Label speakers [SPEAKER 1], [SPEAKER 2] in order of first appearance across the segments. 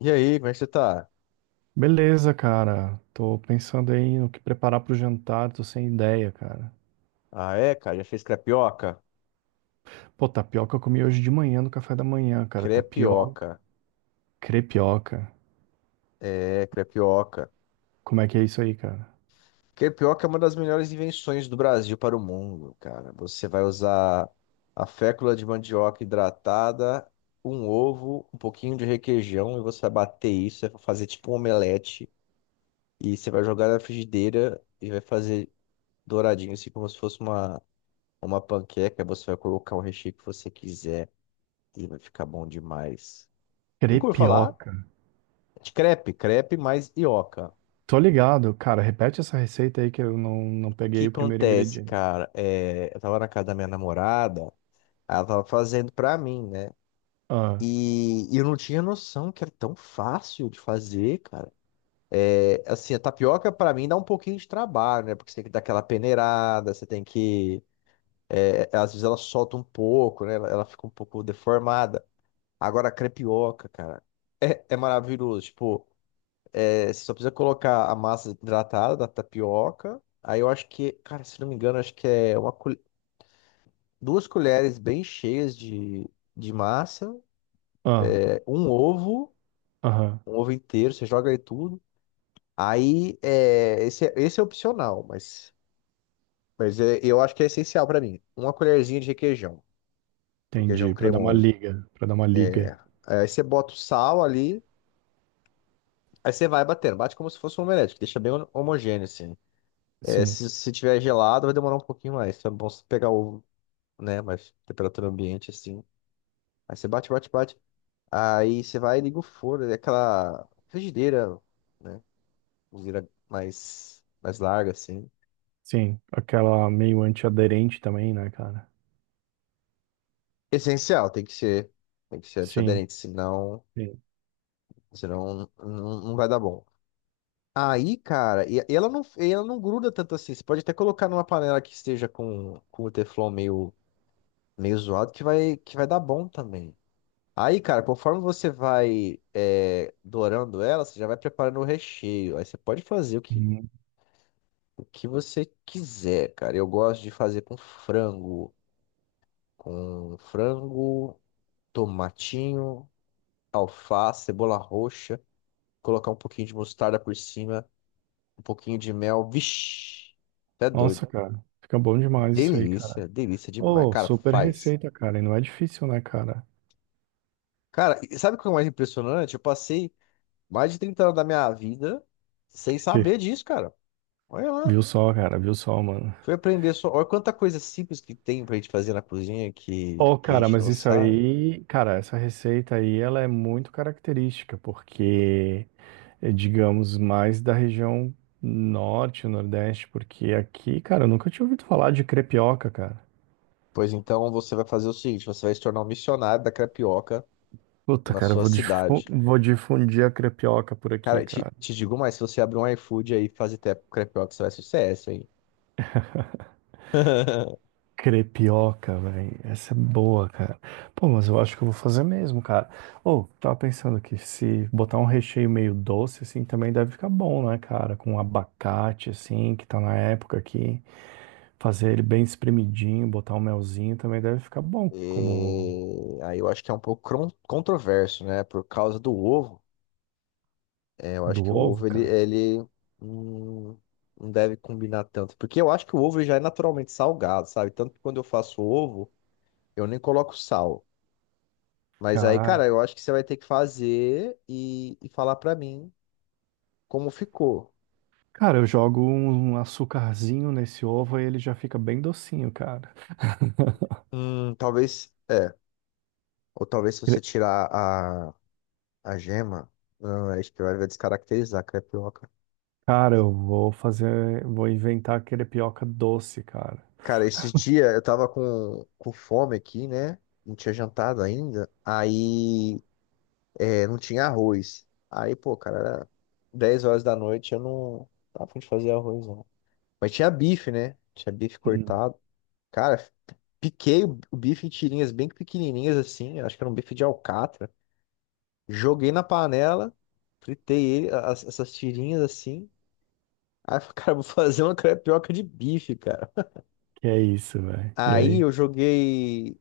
[SPEAKER 1] E aí, como é que você tá?
[SPEAKER 2] Beleza, cara. Tô pensando aí no que preparar pro jantar, tô sem ideia, cara.
[SPEAKER 1] Ah, é, cara, já fez crepioca?
[SPEAKER 2] Pô, tapioca eu comi hoje de manhã no café da manhã, cara. Tapioca,
[SPEAKER 1] Crepioca.
[SPEAKER 2] crepioca.
[SPEAKER 1] É, crepioca.
[SPEAKER 2] Como é que é isso aí, cara?
[SPEAKER 1] Crepioca é uma das melhores invenções do Brasil para o mundo, cara. Você vai usar a fécula de mandioca hidratada, um ovo, um pouquinho de requeijão, e você vai bater isso, vai fazer tipo um omelete, e você vai jogar na frigideira e vai fazer douradinho, assim como se fosse uma panqueca. Você vai colocar o recheio que você quiser e vai ficar bom demais. Nunca ouviu falar?
[SPEAKER 2] Crepioca.
[SPEAKER 1] De crepe, crepe mais ioca. O
[SPEAKER 2] Tô ligado, cara. Repete essa receita aí que eu não
[SPEAKER 1] que
[SPEAKER 2] peguei o primeiro
[SPEAKER 1] acontece,
[SPEAKER 2] ingrediente.
[SPEAKER 1] cara? Eu tava na casa da minha namorada, ela tava fazendo pra mim, né?
[SPEAKER 2] Ah,
[SPEAKER 1] E eu não tinha noção que era tão fácil de fazer, cara. É, assim, a tapioca pra mim dá um pouquinho de trabalho, né? Porque você tem que dar aquela peneirada, você tem que. É, às vezes ela solta um pouco, né? Ela fica um pouco deformada. Agora, a crepioca, cara, é maravilhoso. Tipo. É, você só precisa colocar a massa hidratada da tapioca. Aí eu acho que, cara, se não me engano, acho que é uma, duas colheres bem cheias de massa,
[SPEAKER 2] ah,
[SPEAKER 1] é,
[SPEAKER 2] aham.
[SPEAKER 1] um ovo inteiro, você joga aí tudo. Aí, é, esse é opcional, mas, eu acho que é essencial pra mim. Uma colherzinha de requeijão, requeijão
[SPEAKER 2] Entendi. Pra dar uma
[SPEAKER 1] cremoso.
[SPEAKER 2] liga, pra dar uma liga.
[SPEAKER 1] É. Aí você bota o sal ali, aí você vai batendo, bate como se fosse um omelete, que deixa bem homogêneo assim. É,
[SPEAKER 2] Sim,
[SPEAKER 1] se tiver gelado, vai demorar um pouquinho mais. Então é bom você pegar o né? Mas temperatura ambiente, assim. Aí você bate, bate, bate. Aí você vai e liga o forno, é aquela frigideira, né? Cozinheira mais larga, assim.
[SPEAKER 2] sim. Aquela meio antiaderente também, né, cara?
[SPEAKER 1] Essencial, tem que ser. Tem que ser
[SPEAKER 2] Sim,
[SPEAKER 1] antiaderente, senão,
[SPEAKER 2] sim.
[SPEAKER 1] senão não vai dar bom. Aí, cara, e ela não gruda tanto assim. Você pode até colocar numa panela que esteja com o teflon meio, meio zoado, que vai dar bom também. Aí, cara, conforme você vai é, dourando ela, você já vai preparando o recheio. Aí você pode fazer
[SPEAKER 2] Uhum.
[SPEAKER 1] o que você quiser, cara. Eu gosto de fazer com frango, tomatinho, alface, cebola roxa, colocar um pouquinho de mostarda por cima, um pouquinho de mel. Vixe, até doido.
[SPEAKER 2] Nossa, cara. Fica bom demais isso aí.
[SPEAKER 1] Delícia, delícia demais.
[SPEAKER 2] Ô,
[SPEAKER 1] Cara,
[SPEAKER 2] super
[SPEAKER 1] faz.
[SPEAKER 2] receita, cara. E não é difícil, né, cara?
[SPEAKER 1] Cara, e sabe o que é o mais impressionante? Eu passei mais de 30 anos da minha vida sem saber disso, cara. Olha lá.
[SPEAKER 2] Viu só, cara? Viu só, mano?
[SPEAKER 1] Foi aprender só. Olha quanta coisa simples que tem pra gente fazer na cozinha
[SPEAKER 2] Ô,
[SPEAKER 1] que a
[SPEAKER 2] cara,
[SPEAKER 1] gente
[SPEAKER 2] mas
[SPEAKER 1] não
[SPEAKER 2] isso
[SPEAKER 1] sabe.
[SPEAKER 2] aí, cara, essa receita aí, ela é muito característica, porque, digamos, mais da região norte, nordeste, porque aqui, cara, eu nunca tinha ouvido falar de crepioca, cara.
[SPEAKER 1] Pois então você vai fazer o seguinte: você vai se tornar um missionário da crepioca
[SPEAKER 2] Puta,
[SPEAKER 1] na
[SPEAKER 2] cara,
[SPEAKER 1] sua cidade.
[SPEAKER 2] vou difundir a crepioca por aqui,
[SPEAKER 1] Cara,
[SPEAKER 2] cara.
[SPEAKER 1] te digo mais: se você abrir um iFood aí e fazer crepioca, você vai sucesso, hein?
[SPEAKER 2] Crepioca, velho. Essa é boa, cara. Pô, mas eu acho que eu vou fazer mesmo, cara. Ou, tava pensando que se botar um recheio meio doce, assim, também deve ficar bom, né, cara? Com abacate, assim, que tá na época aqui. Fazer ele bem espremidinho, botar um melzinho também deve ficar bom, como
[SPEAKER 1] E aí eu acho que é um pouco controverso, né? Por causa do ovo. É, eu acho
[SPEAKER 2] do
[SPEAKER 1] que o
[SPEAKER 2] ovo,
[SPEAKER 1] ovo
[SPEAKER 2] cara.
[SPEAKER 1] ele hum, não deve combinar tanto. Porque eu acho que o ovo já é naturalmente salgado, sabe? Tanto que quando eu faço ovo. Eu nem coloco sal. Mas aí,
[SPEAKER 2] Cara,
[SPEAKER 1] cara, eu acho que você vai ter que fazer e falar pra mim como ficou.
[SPEAKER 2] cara, eu jogo um açucarzinho nesse ovo e ele já fica bem docinho, cara.
[SPEAKER 1] Talvez, é. Ou talvez se você
[SPEAKER 2] Cre-
[SPEAKER 1] tirar a gema, não, é, acho que vai descaracterizar a crepioca.
[SPEAKER 2] Cara, eu vou fazer, vou inventar crepioca doce, cara.
[SPEAKER 1] Cara, esses dias eu tava com fome aqui, né? Não tinha jantado ainda. Aí, é, não tinha arroz. Aí, pô, cara, era 10 horas da noite, eu não tava a fim de fazer arroz, não. Mas tinha bife, né? Tinha bife
[SPEAKER 2] Hum.
[SPEAKER 1] cortado. Cara, piquei o bife em tirinhas bem pequenininhas assim, acho que era um bife de alcatra. Joguei na panela, fritei ele, essas tirinhas assim. Aí eu falei, cara, vou fazer uma crepioca de bife, cara.
[SPEAKER 2] Que é isso, velho? E
[SPEAKER 1] Aí
[SPEAKER 2] aí?
[SPEAKER 1] eu joguei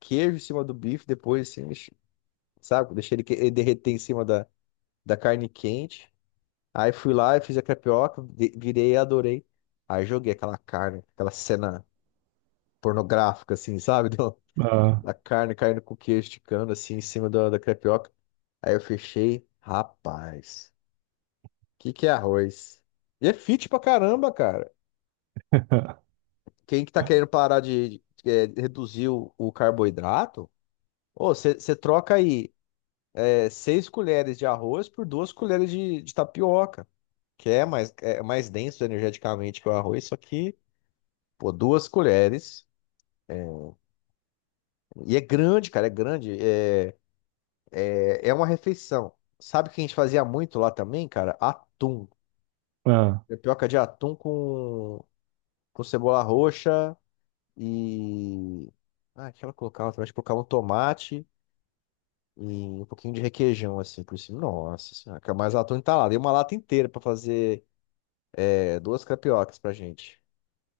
[SPEAKER 1] queijo em cima do bife depois, assim, sabe? Deixei ele, ele derreter em cima da, da carne quente. Aí fui lá e fiz a crepioca, virei e adorei. Aí joguei aquela carne, aquela cena pornográfica, assim, sabe?
[SPEAKER 2] Ah,
[SPEAKER 1] a carne caindo com o queijo esticando assim em cima da, da crepioca. Aí eu fechei, rapaz, que é arroz? E é fit pra caramba, cara. Quem que tá querendo parar reduzir o carboidrato, ô, você troca aí é, seis colheres de arroz por duas colheres de tapioca, que é mais denso energeticamente que o arroz, só que, pô, duas colheres. É, E é grande, cara, é grande. É uma refeição. Sabe o que a gente fazia muito lá também, cara? Atum.
[SPEAKER 2] ah.
[SPEAKER 1] Tapioca de atum com cebola roxa e. Ah, o que ela colocava também. Acho que colocava um tomate e um pouquinho de requeijão, assim, por cima. Nossa senhora, que é mais atum entalado. E uma lata inteira pra fazer é, duas crepiocas pra gente.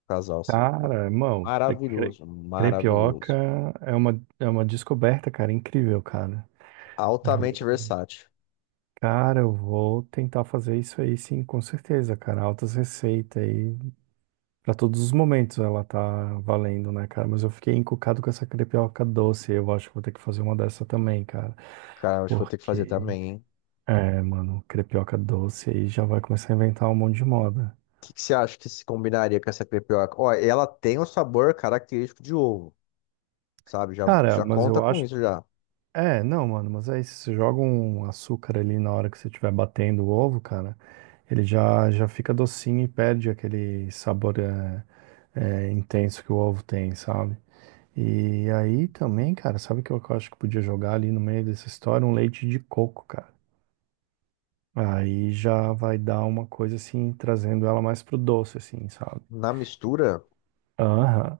[SPEAKER 1] Casal, assim.
[SPEAKER 2] Cara, irmão,
[SPEAKER 1] Maravilhoso,
[SPEAKER 2] crepioca
[SPEAKER 1] maravilhoso.
[SPEAKER 2] é uma descoberta, cara, incrível, cara.
[SPEAKER 1] Altamente
[SPEAKER 2] Vou-
[SPEAKER 1] versátil.
[SPEAKER 2] cara, eu vou tentar fazer isso aí, sim, com certeza, cara. Altas receitas aí. Pra todos os momentos ela tá valendo, né, cara? Mas eu fiquei encucado com essa crepioca doce. Eu acho que vou ter que fazer uma dessa também, cara.
[SPEAKER 1] Cara, acho que vou ter que fazer
[SPEAKER 2] Porque,
[SPEAKER 1] também, hein?
[SPEAKER 2] mano, crepioca doce aí já vai começar a inventar um monte de moda.
[SPEAKER 1] Que você acha que se combinaria com essa crepioca? Ó, ela tem um sabor característico de ovo, sabe? Já,
[SPEAKER 2] Cara,
[SPEAKER 1] já
[SPEAKER 2] mas
[SPEAKER 1] conta
[SPEAKER 2] eu
[SPEAKER 1] com
[SPEAKER 2] acho.
[SPEAKER 1] isso já.
[SPEAKER 2] É, não, mano, mas aí se você joga um açúcar ali na hora que você estiver batendo o ovo, cara, ele já fica docinho e perde aquele sabor intenso que o ovo tem, sabe? E aí também, cara, sabe o que eu acho que podia jogar ali no meio dessa história? Um leite de coco, cara. Aí já vai dar uma coisa assim, trazendo ela mais pro doce, assim, sabe?
[SPEAKER 1] Na mistura.
[SPEAKER 2] Aham,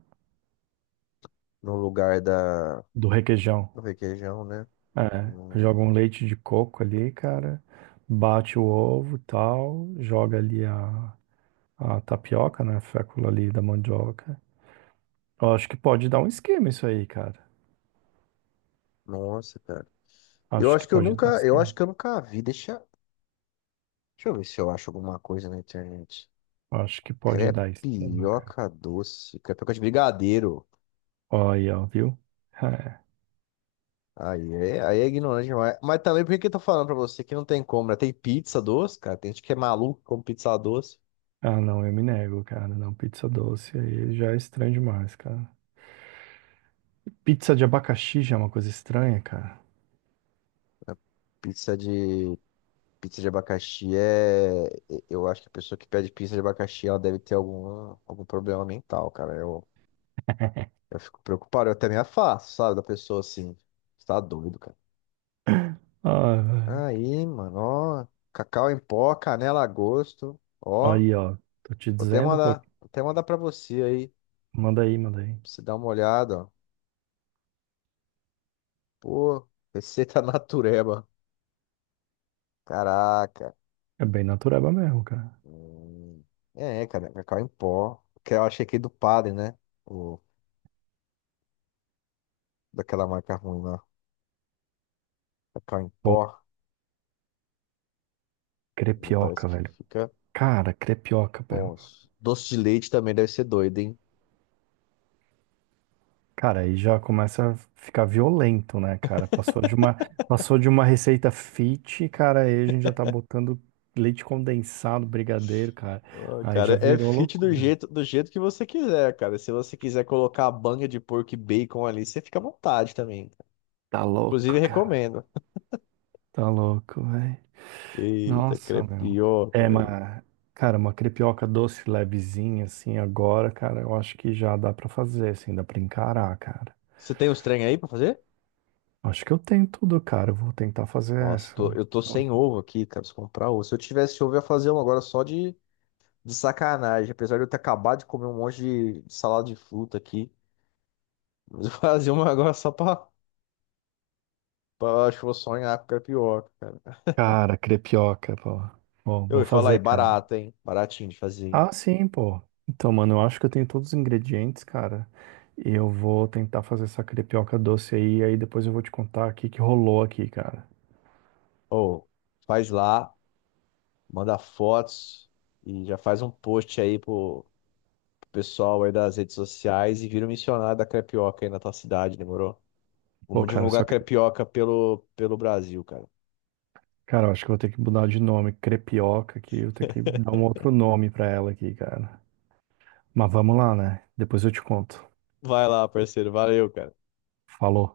[SPEAKER 1] No lugar da
[SPEAKER 2] do requeijão.
[SPEAKER 1] do requeijão, né?
[SPEAKER 2] É,
[SPEAKER 1] Hum,
[SPEAKER 2] joga um leite de coco ali, cara, bate o ovo, tal, joga ali a tapioca, né, a fécula ali da mandioca. Eu acho que pode dar um esquema isso aí, cara.
[SPEAKER 1] Nossa, cara. Eu
[SPEAKER 2] Acho que
[SPEAKER 1] acho que eu
[SPEAKER 2] pode dar um
[SPEAKER 1] nunca, eu acho
[SPEAKER 2] esquema.
[SPEAKER 1] que eu nunca vi. Deixa, deixa eu ver se eu acho alguma coisa na internet.
[SPEAKER 2] Acho que pode dar esquema, cara.
[SPEAKER 1] Crepioca doce, crepioca de brigadeiro.
[SPEAKER 2] Ó, aí, ó, viu? É.
[SPEAKER 1] Aí é ignorante demais. Mas também por que que eu tô falando pra você que não tem como, né? Tem pizza doce, cara. Tem gente que é maluco com pizza doce.
[SPEAKER 2] Ah, não, eu me nego, cara. Não, pizza doce aí já é estranho demais, cara. Pizza de abacaxi já é uma coisa estranha, cara.
[SPEAKER 1] Pizza de pizza de abacaxi é, eu acho que a pessoa que pede pizza de abacaxi, ela deve ter algum problema mental, cara. Eu fico preocupado, eu até me afasto, sabe? Da pessoa assim. Você tá doido, cara.
[SPEAKER 2] Ah, velho.
[SPEAKER 1] Aí, mano, ó. Cacau em pó, canela a gosto. Ó,
[SPEAKER 2] Aí, ó, tô te dizendo, pô,
[SPEAKER 1] vou até mandar pra você aí. Pra
[SPEAKER 2] manda aí, manda aí.
[SPEAKER 1] você dar uma olhada, ó. Pô, receita natureba. Caraca.
[SPEAKER 2] É bem natureba mesmo, cara.
[SPEAKER 1] Hum, É, cara, cacau em pó. Que eu achei aqui do padre, né? O, daquela marca ruim lá. Cacau em pó. Parece
[SPEAKER 2] Crepioca,
[SPEAKER 1] que
[SPEAKER 2] velho.
[SPEAKER 1] fica.
[SPEAKER 2] Cara, crepioca, velho.
[SPEAKER 1] Bom, doce de leite também deve ser doido, hein?
[SPEAKER 2] Cara, aí já começa a ficar violento, né, cara? Passou de uma receita fit, cara, aí a gente já tá botando leite condensado, brigadeiro, cara.
[SPEAKER 1] Ô,
[SPEAKER 2] Aí já
[SPEAKER 1] cara, é
[SPEAKER 2] virou
[SPEAKER 1] fit
[SPEAKER 2] loucura.
[SPEAKER 1] do jeito que você quiser, cara. Se você quiser colocar a banha de porco e bacon ali, você fica à vontade também. Cara.
[SPEAKER 2] Tá
[SPEAKER 1] Inclusive,
[SPEAKER 2] louco, cara.
[SPEAKER 1] recomendo.
[SPEAKER 2] Tá louco, velho.
[SPEAKER 1] Eita,
[SPEAKER 2] Nossa, meu.
[SPEAKER 1] crepioca,
[SPEAKER 2] É,
[SPEAKER 1] velho.
[SPEAKER 2] mas, cara, uma crepioca doce, levezinha, assim, agora, cara, eu acho que já dá pra fazer, assim, dá pra encarar, cara.
[SPEAKER 1] Você tem os trem aí pra fazer?
[SPEAKER 2] Acho que eu tenho tudo, cara. Eu vou tentar fazer
[SPEAKER 1] Nossa,
[SPEAKER 2] essa.
[SPEAKER 1] eu tô sem ovo aqui, cara. Preciso comprar ovo. Se eu tivesse ovo, eu ia fazer um agora só de sacanagem. Apesar de eu ter acabado de comer um monte de salada de fruta aqui. Mas eu fazer uma agora só pra, pra acho que eu vou sonhar com crepioca, cara.
[SPEAKER 2] Cara, crepioca, pô. Bom,
[SPEAKER 1] Eu
[SPEAKER 2] vou
[SPEAKER 1] ia falar aí,
[SPEAKER 2] fazer, cara.
[SPEAKER 1] barata, hein? Baratinho de fazer, hein?
[SPEAKER 2] Ah, sim, pô. Então, mano, eu acho que eu tenho todos os ingredientes, cara. E eu vou tentar fazer essa crepioca doce aí, aí depois eu vou te contar o que que rolou aqui, cara.
[SPEAKER 1] Ô, faz lá. Manda fotos e já faz um post aí pro, pro pessoal aí das redes sociais e vira um missionário da crepioca aí na tua cidade, demorou?
[SPEAKER 2] Pô,
[SPEAKER 1] Vamos
[SPEAKER 2] cara,
[SPEAKER 1] divulgar
[SPEAKER 2] só que,
[SPEAKER 1] crepioca pelo, pelo Brasil, cara.
[SPEAKER 2] cara, eu acho que eu vou ter que mudar de nome, crepioca, que eu tenho que dar um outro nome pra ela aqui, cara. Mas vamos lá, né? Depois eu te conto.
[SPEAKER 1] Vai lá, parceiro. Valeu, cara.
[SPEAKER 2] Falou.